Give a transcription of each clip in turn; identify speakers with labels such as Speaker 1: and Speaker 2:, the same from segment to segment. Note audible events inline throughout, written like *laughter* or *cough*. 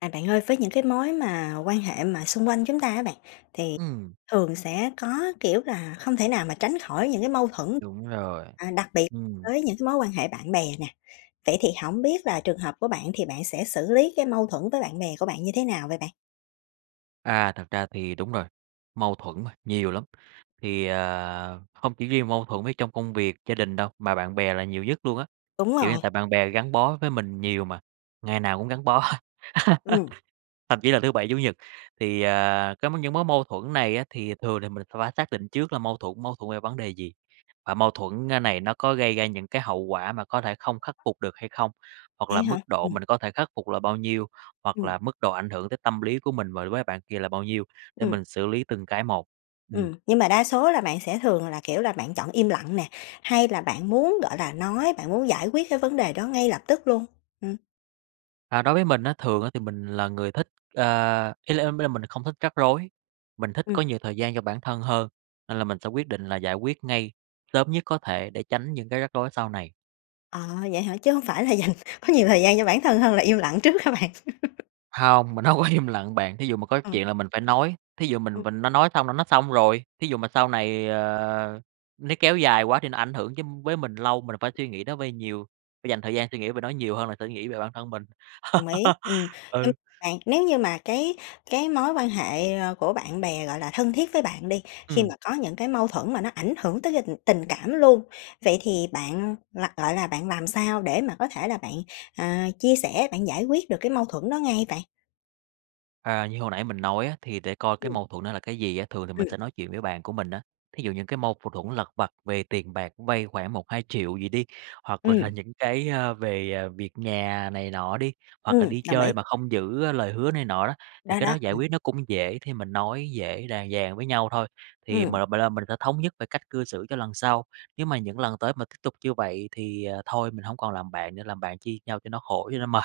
Speaker 1: À, bạn ơi, với những cái mối mà quan hệ mà xung quanh chúng ta á bạn, thì
Speaker 2: Ừm.
Speaker 1: thường sẽ có, kiểu, là không thể nào mà tránh khỏi những cái mâu thuẫn,
Speaker 2: Đúng rồi,
Speaker 1: à, đặc biệt
Speaker 2: ừm.
Speaker 1: với những cái mối quan hệ bạn bè nè. Vậy thì hổng biết là trường hợp của bạn thì bạn sẽ xử lý cái mâu thuẫn với bạn bè của bạn như thế nào vậy bạn?
Speaker 2: À, thật ra thì đúng rồi, mâu thuẫn mà, nhiều lắm. Thì, ờ, không chỉ riêng mâu thuẫn với trong công việc, gia đình đâu, mà bạn bè là nhiều nhất luôn á.
Speaker 1: Đúng
Speaker 2: Kiểu như
Speaker 1: rồi.
Speaker 2: tại bạn bè gắn bó với mình nhiều mà, ngày nào cũng gắn bó, *laughs*
Speaker 1: Ừm.
Speaker 2: thậm chí là thứ Bảy, Chủ nhật. Thì, à, cái m những mối mâu thuẫn này á, thì thường là mình sẽ hỏa xác định trước là mâu thuẫn mâu thuẫn về vấn đề gì? Và mâu thuẫn, ơ, này nó có gây ra những cái hậu quả mà có thể không khắc phục được hay không? Hoặc là
Speaker 1: Vậy hả?
Speaker 2: mức độ
Speaker 1: Ừm.
Speaker 2: mình có thể khắc phục là bao nhiêu? Hoặc
Speaker 1: Ừm.
Speaker 2: là mức độ ảnh hưởng tới tâm lý của mình và đối với bạn kia là bao nhiêu để
Speaker 1: Ừm.
Speaker 2: mình xử lý từng cái một. Ừm.
Speaker 1: Ừm, nhưng mà đa số là bạn sẽ thường là, kiểu là, bạn chọn im lặng nè, hay là bạn muốn, gọi là, nói, bạn muốn giải quyết cái vấn đề đó ngay lập tức luôn? Ừm.
Speaker 2: À, đối với mình á, thường á, thì mình là người thích, ơ ý l ý là mình không thích rắc rối. Mình thích
Speaker 1: Ừm.
Speaker 2: có nhiều thời gian cho bản thân hơn nên là mình sẽ quyết định là giải quyết ngay, sớm nhất có thể để tránh những cái rắc rối sau này.
Speaker 1: À, vậy hả, chứ hông phải là dành có nhiều thời gian cho bản thân hơn là im lặng trước hả bạn? *laughs*
Speaker 2: Hông, mình hông có im lặng bạn. Thí dụ mà có
Speaker 1: Ừ.
Speaker 2: chuyện là mình phải nói, thí dụ mình
Speaker 1: Ừm.
Speaker 2: mình nó nói xong là nó xong rồi. Thí dụ mà sau này, ờ, nó kéo dài quá thì nó ảnh hưởng chứ với mình lâu, mình phải suy nghĩ nó vơi nhiều, phải dành thời gian suy nghĩ và nói nhiều hơn là sẽ nghĩ về bản thân mình.
Speaker 1: Đồng ý. Ừm,
Speaker 2: *laughs*
Speaker 1: như
Speaker 2: Ừ.
Speaker 1: bạn, nếu như mà cái cái mối quan hệ của bạn bè, gọi là, thân thiết với bạn đi, khi
Speaker 2: Ừm.
Speaker 1: mà có những cái mâu thuẫn mà nó ảnh hưởng tới rình tình cảm luôn. Vậy thì bạn l lại là bạn làm sao để mà có thể là bạn, ờ, chia sẻ, bạn giải quyết được cái mâu thuẫn đó ngay vậy?
Speaker 2: À, như hồi nãy mình nói á, thì để coi cái
Speaker 1: Ừm.
Speaker 2: mâu thuẫn nó là cái gì á, thường thì mình
Speaker 1: Ừm.
Speaker 2: sẽ nói chuyện với bạn của mình á. Thí dụ những cái mâu v thuẫn lặt vặt về tiền bạc, vay khoảng 1-2 triệu gì đi, hoặc là
Speaker 1: Ừm.
Speaker 2: những cái, à, về, à, việc nhà này nọ đi, hoặc là
Speaker 1: Ừm,
Speaker 2: đi
Speaker 1: đồng ý.
Speaker 2: chơi mà không giữ, ơ, lời hứa này nọ đó, thì
Speaker 1: Đó,
Speaker 2: cái đó
Speaker 1: đó,
Speaker 2: giải
Speaker 1: ừm.
Speaker 2: quyết nó cũng dễ. Thì mình nói dễ đàng dàng với nhau thôi, thì
Speaker 1: Ừm.
Speaker 2: mình m b lo mình sẽ thống nhất về cách cư xử cho lần sau. Nếu mà những lần tới mà tiếp tục như vậy thì, ờ, thôi, mình hổng còn làm bạn nữa, làm bạn chi nhau cho nó khổ, cho nó mệt.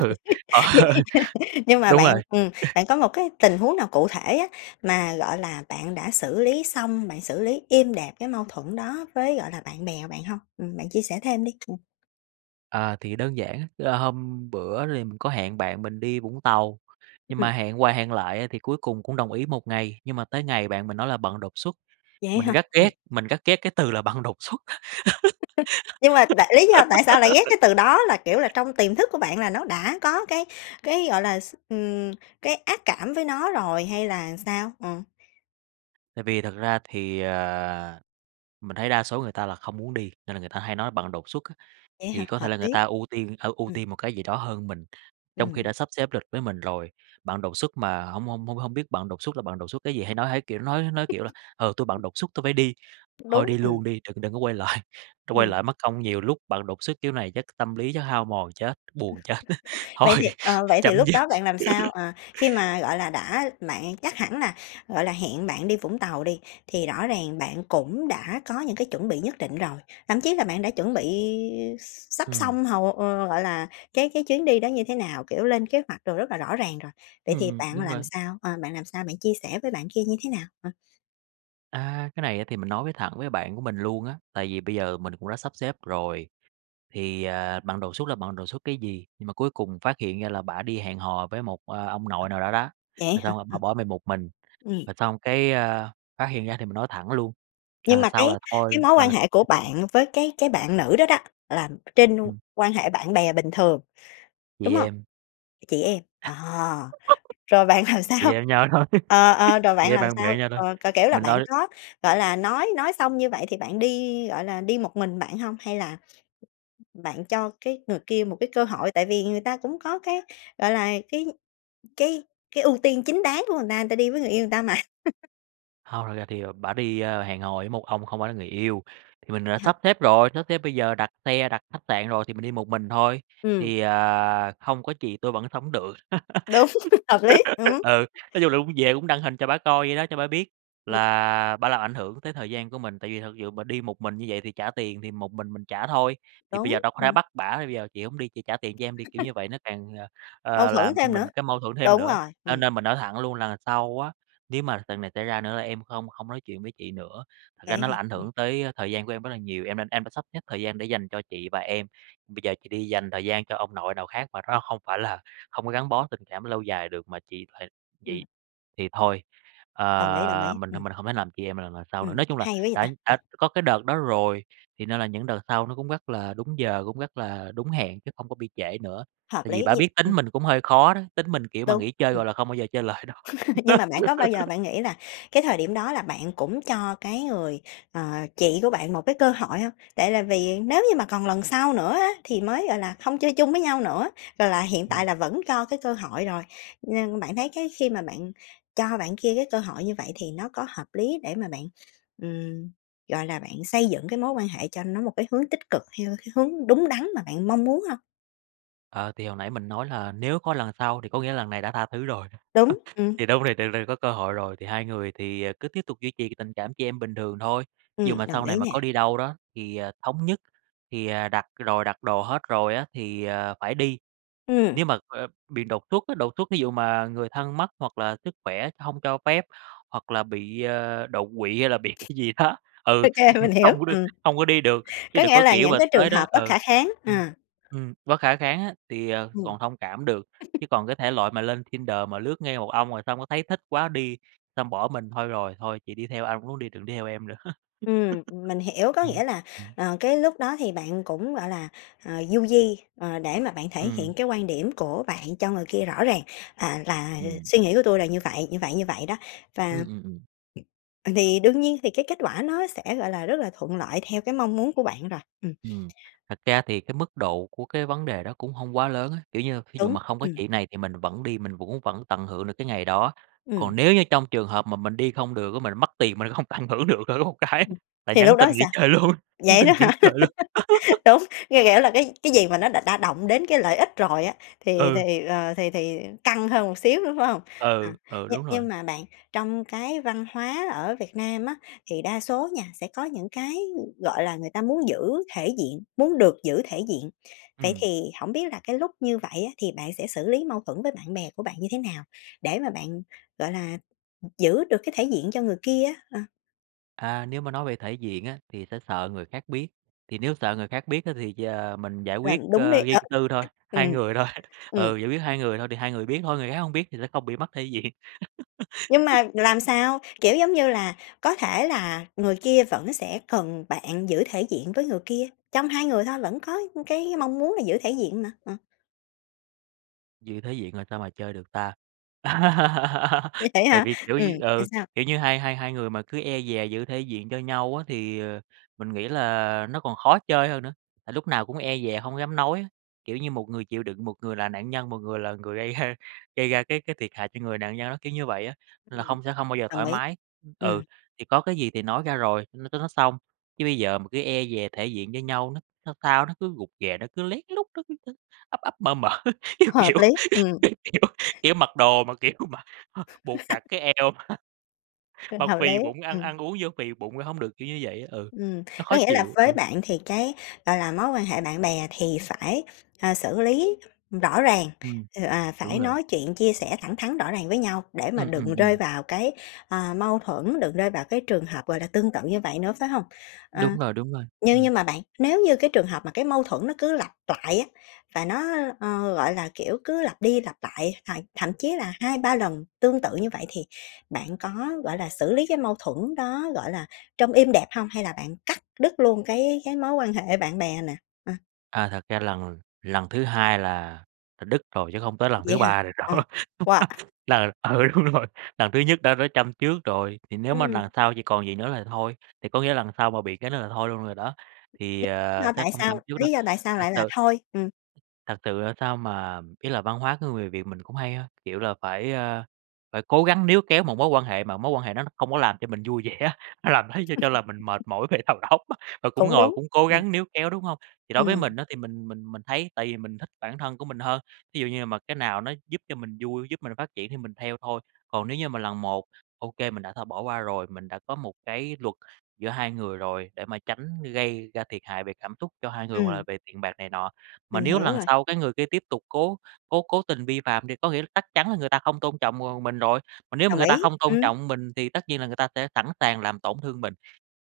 Speaker 2: Ừ, ờ.
Speaker 1: Vẫn y chang. Nhưng mà
Speaker 2: Đúng
Speaker 1: bạn,
Speaker 2: rồi.
Speaker 1: ừm,
Speaker 2: *chuckles*
Speaker 1: bạn có một cái tình huống nào cụ thể á, mà, gọi là, bạn đã xử lý xong, bạn xử lý êm đẹp cái mâu thuẫn đó với, gọi là, bạn bè bạn hông? Ừm, bạn chia sẻ thêm đi? Ừm.
Speaker 2: À, thì đơn giản á, là hôm bữa thì mình có hẹn bạn mình đi Vũng Tàu.
Speaker 1: Ưm,
Speaker 2: Nhưng
Speaker 1: ừm.
Speaker 2: mà hẹn qua hẹn lại á, thì cuối cùng cũng đồng ý một ngày, nhưng mà tới ngày bạn mình nói là bận đột xuất.
Speaker 1: Vậy
Speaker 2: Mình
Speaker 1: hả?
Speaker 2: rất ghét,
Speaker 1: Ừm.
Speaker 2: mình rất ghét cái từ là bận đột xuất.
Speaker 1: *laughs* Nhưng mà tại lí do tại sao lại
Speaker 2: *laughs*
Speaker 1: ghét cái từ đó? Là, kiểu, là trong tiềm thức của bạn là nó đã có cái cái, gọi là, s ừm, cái ác cảm với nó rồi hay là sao? Ờ.
Speaker 2: Tại vì thật ra thì, ờ, mình thấy đa số người ta là không muốn đi, nên là người ta hay nói bận đột xuất á.
Speaker 1: Vậy hả?
Speaker 2: Thì có thể
Speaker 1: Hợp
Speaker 2: là người
Speaker 1: lý.
Speaker 2: ta ưu tiên hở ưu
Speaker 1: Ừm.
Speaker 2: tiên một cái gì đó hơn mình, trong khi
Speaker 1: Ừm.
Speaker 2: đã sắp xếp lịch với mình rồi, bận đột xuất mà hông hông hông hông biết bận đột xuất là bận đột xuất cái gì. Hay nói, hay cái kiểu nói nói, kiểu, là "Ờ, tôi bận
Speaker 1: *chuckles*
Speaker 2: đột xuất, tôi phải đi." Thôi
Speaker 1: Đúng.
Speaker 2: đi
Speaker 1: Ừm.
Speaker 2: luôn đi, đựng đựng có quay lại, tôi quay
Speaker 1: Ừm.
Speaker 2: lại mất công nhiều lúc bận đột xuất kiểu này chắc tâm lý chắc hao mòn chết, buồn chết, *laughs* thôi,
Speaker 1: Vậy thì ờ, vậy thì
Speaker 2: chấm
Speaker 1: lúc
Speaker 2: dứt.
Speaker 1: đó bạn làm sao?
Speaker 2: *laughs*
Speaker 1: Ờ, khi mà, gọi là, đã bạn chắc hẳn là, gọi là, hẹn bạn đi Vũng Tàu đi, thì rõ ràng bạn cũng đã có những cái chuẩn bị nhất định rồi. Thậm chí là bạn đã chuẩn bị x sắp
Speaker 2: Ừm.
Speaker 1: xong hầu ờ, gọi là, cái cái chuyến đi đó như thế nào, kiểu, lên kế hoạch đồ rất là rõ ràng rồi. Vậy thì
Speaker 2: Ừm,
Speaker 1: bạn
Speaker 2: đúng
Speaker 1: làm
Speaker 2: bạn.
Speaker 1: sao, ờ, bạn làm sao? Bạn chia sẻ với bạn kia như thế nào? Ờ.
Speaker 2: A, cái này á thì mình nói với thẳng với bạn của mình luôn á, tại vì bây giờ mình cũng đã sắp xếp rồi thì, à, bận đột xuất là bận đột xuất cái gì, nhưng mà cuối cùng phát hiện ra là bả đi hẹn hò với một, a, ông nội nào đó đó.
Speaker 1: Vậy
Speaker 2: Rồi
Speaker 1: á hả?
Speaker 2: xong bả
Speaker 1: Ừm.
Speaker 2: bỏ mình một mình,
Speaker 1: Ừm.
Speaker 2: rồi xong cái, ơ, phát hiện ra thì mình nói thẳng luôn,
Speaker 1: Nhưng
Speaker 2: lần
Speaker 1: mà
Speaker 2: sau
Speaker 1: cái
Speaker 2: là thôi
Speaker 1: cái mối quan
Speaker 2: là
Speaker 1: hệ của
Speaker 2: *unintelligible*
Speaker 1: bạn với cái cái bạn nữ đó đó là trên
Speaker 2: Ừm.
Speaker 1: quan hệ bạn bè bình thường,
Speaker 2: Chị
Speaker 1: đúng hông?
Speaker 2: em.
Speaker 1: Chị em. Ờ,
Speaker 2: *laughs*
Speaker 1: rồi bạn làm
Speaker 2: Chị em
Speaker 1: sao?
Speaker 2: với nhau thôi,
Speaker 1: Ờ, ờ,
Speaker 2: *laughs*
Speaker 1: rồi
Speaker 2: chị
Speaker 1: bạn
Speaker 2: em
Speaker 1: làm
Speaker 2: bạn bè
Speaker 1: sao?
Speaker 2: với nhau thôi,
Speaker 1: Ờ, kiểu, kiểu
Speaker 2: thì
Speaker 1: là,
Speaker 2: mình
Speaker 1: bạn
Speaker 2: nói
Speaker 1: có, gọi là, nói nói xong như vậy thì bạn đi, gọi là, đi một mình bạn hông, hay là bạn cho cái người kia một cái cơ hội? Tại vì người ta cũng có cái, gọi là, cái cái cái ưu tiên chính đáng của người ta, người ta đi với người yêu người ta mà. *laughs*
Speaker 2: Hông, thật ra thì, ờ, bả đi hẹn hò với một ông không phải là người yêu. Thì mình đã
Speaker 1: Hả?
Speaker 2: sắp xếp rồi, sắp xếp bây giờ đặt xe, đặt khách sạn rồi thì mình đi một mình thôi,
Speaker 1: Ừm.
Speaker 2: thì, ờ, không có chị tôi vẫn sống được.
Speaker 1: Đúng, hợp lý,
Speaker 2: *laughs*
Speaker 1: ừm.
Speaker 2: Ừ, nói chung là cũng về cũng đăng hình cho bả coi vậy đó, cho bả biết
Speaker 1: Ừm.
Speaker 2: là bả làm ảnh hưởng tới thời gian của mình, tại vì thật dự mà đi một mình như vậy thì trả tiền thì một mình mình trả thôi, thì bây giờ
Speaker 1: Đúng,
Speaker 2: đâu có thể
Speaker 1: ừm.
Speaker 2: bắt bả là: "Bây giờ chị hổng đi, chị trả tiền cho em đi!", kiểu như
Speaker 1: *laughs*
Speaker 2: vậy nó càng, ờ,
Speaker 1: Mâu
Speaker 2: ờ,
Speaker 1: thuẫn
Speaker 2: làm cho
Speaker 1: thêm nữa,
Speaker 2: mình cái mâu thuẫn thêm
Speaker 1: đúng
Speaker 2: nữa.
Speaker 1: rồi,
Speaker 2: Cho
Speaker 1: ừm.
Speaker 2: nên mình nói thẳng luôn: "Lần sau á nếu mà lần này xảy ra nữa là em không không nói chuyện với chị nữa. Thật
Speaker 1: Vậy
Speaker 2: ra
Speaker 1: á
Speaker 2: nó là
Speaker 1: hả?
Speaker 2: ảnh
Speaker 1: Ừm.
Speaker 2: hưởng tới thời gian của em rất là nhiều, em nên em đã sắp xếp thời gian để dành cho chị và em, bây giờ chị đi dành thời gian cho ông nội nào khác mà nó không phải là không có gắn bó tình cảm lâu dài được mà chị hệt chị
Speaker 1: Ừm.
Speaker 2: thì thôi,
Speaker 1: Đồng ý, đồng
Speaker 2: ờ,
Speaker 1: ý,
Speaker 2: mình thôi
Speaker 1: ừm.
Speaker 2: mình không thể làm chị em mà lần lần sau nữa."
Speaker 1: Ừm,
Speaker 2: Nói chung là
Speaker 1: hay quá vậy
Speaker 2: đã
Speaker 1: ta! Ừm.
Speaker 2: đã có cái đợt đó rồi thì nên là những đợt sau nó cũng rất là đúng giờ, cũng rất là đúng hẹn chứ không có bị trễ nữa.
Speaker 1: Hợp
Speaker 2: Tại vì
Speaker 1: lý
Speaker 2: bả
Speaker 1: nh
Speaker 2: biết tính
Speaker 1: ừm.
Speaker 2: mình cũng hơi khó đó, tính mình, kiểu, mà
Speaker 1: Đúng,
Speaker 2: nghỉ chơi
Speaker 1: ừm.
Speaker 2: rồi là không bao giờ chơi lại đâu.
Speaker 1: *laughs* Nhưng mà bạn có bao giờ
Speaker 2: *laughs*
Speaker 1: bạn nghĩ là cái thời điểm đó là bạn cũng cho cái người, ờ, chị của bạn một cái cơ hội hông? Tại là vì nếu như mà còn lần sau nữa á thì mới, gọi là, hông chơi chung với nhau nữa, rồi là hiện tại
Speaker 2: Ừm.
Speaker 1: là vẫn cho cái cơ hội rồi. Nên bạn thấy cái khi mà bạn cho bạn kia cái cơ hội như vậy thì nó có hợp lý để mà bạn, ừm, gọi là, bạn xây dựng cái mối quan hệ cho nó một cái hướng tích cực, theo cái hướng đúng đắn mà bạn mong muốn hông?
Speaker 2: Ờ, thì hồi nãy mình nói là nếu có lần sau, thì có nghĩa là lần này đã tha thứ rồi, ơ,
Speaker 1: Đúng, ừm.
Speaker 2: thì đâu có thể tưởng tượng có cơ hội rồi thì hai người thì, à, cứ tiếp tục duy trì tình cảm chị em bình thường thôi. Dụ
Speaker 1: Ừm,
Speaker 2: mà
Speaker 1: đồng
Speaker 2: sau này
Speaker 1: ý
Speaker 2: mà có
Speaker 1: nè.
Speaker 2: đi đâu đó thì, à, thống nhất thì, à, đặt rồi, đặt đồ hết rồi á, thì, à, phải đi,
Speaker 1: Ừm.
Speaker 2: nếu mà, a, bị đột xuất á, đột xuất thí dụ mà người thân mất hoặc là sức khỏe hông cho phép hoặc là bị, a, đột quỵ hay là bị cái gì đó, ừ,
Speaker 1: OK,
Speaker 2: em
Speaker 1: mình hiểu,
Speaker 2: hông có được
Speaker 1: ừm.
Speaker 2: hông có đi được. Chứ
Speaker 1: Có
Speaker 2: đừng
Speaker 1: nghĩa
Speaker 2: có,
Speaker 1: là
Speaker 2: kiểu,
Speaker 1: những
Speaker 2: mà
Speaker 1: cái trường
Speaker 2: tới đó
Speaker 1: hợp bất
Speaker 2: ừ,
Speaker 1: khả kháng, ờ.
Speaker 2: ừm, ừm, bất khả kháng á, thì, ờ,
Speaker 1: Ừm.
Speaker 2: còn thông cảm được, chứ
Speaker 1: *chuckles*
Speaker 2: còn cái thể loại mà lên Tinder mà lướt ngay một ông rồi xong cái thấy thích quá đi, xong bỏ mình, "Thôi rồi, thôi chị đi theo ai, muốn đi, đừng đi theo em nữa." *laughs*
Speaker 1: Ừm, mình hiểu, có
Speaker 2: Ừm,
Speaker 1: nghĩa là,
Speaker 2: ừm.
Speaker 1: ờ, cái lúc đó thì bạn cũng, gọi là, ờ, du di, ờ, để mà bạn thể
Speaker 2: Ừm.
Speaker 1: hiện cái quan điểm của bạn cho người kia rõ ràng, à, là
Speaker 2: Ừm.
Speaker 1: suy nghĩ của tui là như vậy, như vậy, như vậy đó. Và
Speaker 2: Ừm, ừm, ừm.
Speaker 1: ờ, vì đương nhiên thì cái kết quả nó sẽ, gọi là, rất là thuận lợi theo cái mong muốn của bạn rồi, ừm.
Speaker 2: Ừm, thật ra thì cái mức độ của cái vấn đề đó cũng hông quá lớn á, kiểu như, thí dụ
Speaker 1: Đúng,
Speaker 2: mà hông có
Speaker 1: ừm.
Speaker 2: chị này thì mình vẫn đi, mình cũng vẫn tận hưởng được cái ngày đó. Còn
Speaker 1: Ừm.
Speaker 2: nếu như trong trường hợp mà mình đi không được á, mình mất tiền mình cũng hông tận hưởng được thử một cái,
Speaker 1: Ừm,
Speaker 2: là
Speaker 1: thì lúc
Speaker 2: nhắn
Speaker 1: đó
Speaker 2: tin nghỉ
Speaker 1: sao?
Speaker 2: chơi luôn, nhắn
Speaker 1: Vậy
Speaker 2: tin
Speaker 1: đó
Speaker 2: nghỉ
Speaker 1: hả?
Speaker 2: chơi luôn.
Speaker 1: *laughs*
Speaker 2: *laughs*
Speaker 1: Đúng, nghe kiểu, là cái cái gì mà nó đã đã động đến cái lợi ích rồi á, thì
Speaker 2: Ừ.
Speaker 1: thì, ờ, thì thì căng hơn một xíu nữa, phải hông? Ờ,
Speaker 2: Ừ, ừ,
Speaker 1: nh
Speaker 2: đúng rồi.
Speaker 1: nhưng mà bạn, trong cái văn hóa ở Việt Nam á, thì đa số nha sẽ có những cái, ưm, gọi là, người ta muốn giữ thể diện, muốn được giữ thể diện. Vậy
Speaker 2: Ừm.
Speaker 1: thì hổng biết là cái lúc như vậy á, thì bạn sẽ xử lý mâu thuẫn với bạn bè của bạn như thế nào để mà bạn, gọi là, ừm, giữ được cái thể diện cho người kia á? Ờ.
Speaker 2: À, nếu mà nói về thể diện á, thì sẽ sợ người khác biết. Thì nếu sợ người khác biết á, thì giờ mình giải
Speaker 1: Làm
Speaker 2: quyết,
Speaker 1: đúng đi
Speaker 2: ơ, riêng
Speaker 1: ờ,
Speaker 2: tư thôi, hai
Speaker 1: ừm,
Speaker 2: người thôi. *chuckles*
Speaker 1: ừm.
Speaker 2: Ừ, giải quyết hai người thôi thì hai người biết thôi, người khác hông biết thì sẽ không bị mất thể diện.
Speaker 1: Nhưng
Speaker 2: *laughs*
Speaker 1: mà làm sao? Kiểu giống như là có thể là người kia vẫn sẽ cần bạn giữ thể diện với người kia, trong hai người thôi vẫn có cái mong muốn là giữ thể diện mà. Ờ.
Speaker 2: Giữ thể diện rồi sao mà chơi được ta? *laughs*
Speaker 1: Vậy
Speaker 2: Tại
Speaker 1: hả?
Speaker 2: vì, kiểu
Speaker 1: Ừm,
Speaker 2: như
Speaker 1: thế
Speaker 2: ừ,
Speaker 1: sao?
Speaker 2: kiểu như hai hai hai người mà cứ e dè giữ thể diện cho nhau á, thì, ờ, mình nghĩ là nó còn khó chơi hơn nữa. Tại lúc nào cũng e dè hông dám nói á. Kiểu như một người chịu đựng, một người là nạn nhân, một người là người gây ra gây ra cái cái thiệt hại cho người nạn nhân đó, kiểu như vậy á, nên là
Speaker 1: Ừm,
Speaker 2: hông sẽ hông bao giờ
Speaker 1: đồng
Speaker 2: thoải
Speaker 1: ý,
Speaker 2: mái. Ừ.
Speaker 1: ừm.
Speaker 2: Thì có cái gì thì nói ra rồi, n cho nó xong. Chứ bây giờ mà cứ e dè thể diện với nhau, nó sao sao nó cứ rụt rè, nó cứ lén lút, nó cứ, ư, ắp ắp mở mở, kiểu
Speaker 1: Hợp
Speaker 2: kiểu
Speaker 1: lý, ừm.
Speaker 2: kiểu kiểu kiểu mặc đồ mà, kiểu mà h buộc chặt
Speaker 1: *laughs*
Speaker 2: cái eo mà
Speaker 1: Ờ,
Speaker 2: mà
Speaker 1: hợp
Speaker 2: phì
Speaker 1: lý,
Speaker 2: bụng, ăn
Speaker 1: ừm.
Speaker 2: ăn uống vô phì bụng ra hông được, kiểu như vậy á. Ừ,
Speaker 1: Ừm,
Speaker 2: nó
Speaker 1: có
Speaker 2: khó
Speaker 1: nghĩa là
Speaker 2: chịu.
Speaker 1: với
Speaker 2: Ừm.
Speaker 1: bạn thì cái, gọi là, mối quan hệ bạn bè thì phải, ờ, xử lý rõ ràng,
Speaker 2: Ừm,
Speaker 1: ừ, à,
Speaker 2: đúng
Speaker 1: phải
Speaker 2: rồi.
Speaker 1: nói chuyện chia sẻ thẳng thắn rõ ràng với nhau để mà
Speaker 2: Ừm, ừm,
Speaker 1: đừng rơi
Speaker 2: ừm.
Speaker 1: vào cái, à, mâu thuẫn, đừng rơi vào cái trường hợp, gọi là, tương tự như vậy nữa, phải hông? Ờ.
Speaker 2: Đúng rồi, đúng rồi.
Speaker 1: Nhưng
Speaker 2: Ừm.
Speaker 1: nhưng mà bạn, nếu như cái trường hợp mà cái mâu thuẫn nó cứ lặp lại á, và nó, ơ, ờ, gọi là, kiểu, cứ lặp đi lặp lại, th thậm chí là 2-3 lần tương tự như vậy, thì bạn có, gọi là, xử lý cái mâu thuẫn đó, gọi là, trong êm đẹp hông hay là bạn cắt đứt luôn cái cái mối quan hệ bạn bè nè? Ờ.
Speaker 2: À, thật ra lần lần thứ hai là là đứt rồi chứ không tới lần
Speaker 1: Vậy
Speaker 2: thứ
Speaker 1: hả?
Speaker 2: ba nữa đâu,
Speaker 1: Ờ, wow!
Speaker 2: *laughs* là ừ, đúng rồi. Lần thứ nhất đã rớ châm chước rồi, thì nếu mà
Speaker 1: Ừm.
Speaker 2: lần sau thì còn vậy nữa là thôi, thì có nghĩa lần sau mà bị cái nữa là thôi luôn rồi đó, thì,
Speaker 1: *unintelligible*
Speaker 2: ờ,
Speaker 1: do
Speaker 2: chắc
Speaker 1: tại
Speaker 2: không
Speaker 1: sao
Speaker 2: châm chước đâu.
Speaker 1: lý do tại sao
Speaker 2: Thực
Speaker 1: lại là
Speaker 2: sự
Speaker 1: thôi? Ừm.
Speaker 2: thật sự, ơ, sao mà ý là văn hóa của người Việt mình cũng hay ha. Kiểu là phải, a, phải cố gắng níu kéo một mối quan hệ mà mối quan hệ nó không có làm cho mình vui vẻ á, nó làm thấy cho cho là mình mệt
Speaker 1: *laughs*
Speaker 2: mỏi về đầu óc á, và cũng
Speaker 1: Cũng
Speaker 2: ngồi,
Speaker 1: đúng,
Speaker 2: cũng cố
Speaker 1: ừm.
Speaker 2: gắng níu kéo, đúng hông? Thì đối với
Speaker 1: Ừm.
Speaker 2: mình á thì mình mình mình thấy tại vì mình thích bản thân của mình hơn, thí dụ như mà cái nào nó giúp cho mình vui, giúp mình phát triển thì mình theo thôi. Còn nếu như mà lần một, ô kê mình đã thôi bỏ qua rồi, mình đã có một cái luật giữa hai người rồi để mà tránh gây ra thiệt hại về cảm xúc cho hai người, hoặc là
Speaker 1: Ừm.
Speaker 2: về tiền bạc này nọ. Mà
Speaker 1: Mình
Speaker 2: nếu
Speaker 1: hiểu
Speaker 2: lần
Speaker 1: rồi.
Speaker 2: sau cái người kia tiếp tục cố cố cố tình vi phạm thì có nghĩa là chắc chắn là người ta không tôn trọng, ờ, mình rồi. Mà nếu mà
Speaker 1: Đồng
Speaker 2: người ta
Speaker 1: ý.
Speaker 2: không tôn
Speaker 1: Ừm.
Speaker 2: trọng mình thì tất nhiên là người ta sẽ sẵn sàng làm tổn thương mình.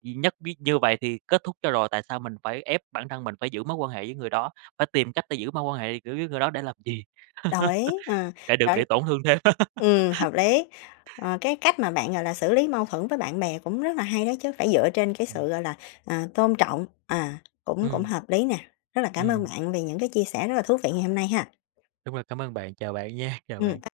Speaker 2: Gì nhất biết như vậy thì kết thúc cho rồi, tại sao mình phải ép bản thân mình phải giữ mối quan hệ với người đó, phải tìm cách để giữ mối quan hệ, kiểu, với người đó để làm gì?
Speaker 1: Đồng
Speaker 2: *laughs*
Speaker 1: ý, ờ,
Speaker 2: Để được
Speaker 1: rõ
Speaker 2: bị tổn thương thêm.
Speaker 1: Ừm,
Speaker 2: *laughs*
Speaker 1: hợp lý. Ờ, cái cách mà bạn, gọi là, xử lý mâu thuẫn với bạn bè cũng rất là hay đó chứ, phải dựa trên cái sự gọi là, à, tôn trọng, à, cũng cũng
Speaker 2: Ừm.
Speaker 1: hợp lý nè. Rất là cảm ơn
Speaker 2: Ừm.
Speaker 1: bạn vì những cái chia sẻ rất là thú vị ngày hôm nay ha!
Speaker 2: Đúng rồi, cám ơn bạn. Chào bạn nha, chào
Speaker 1: Ừm
Speaker 2: bạn!
Speaker 1: *unintelligible*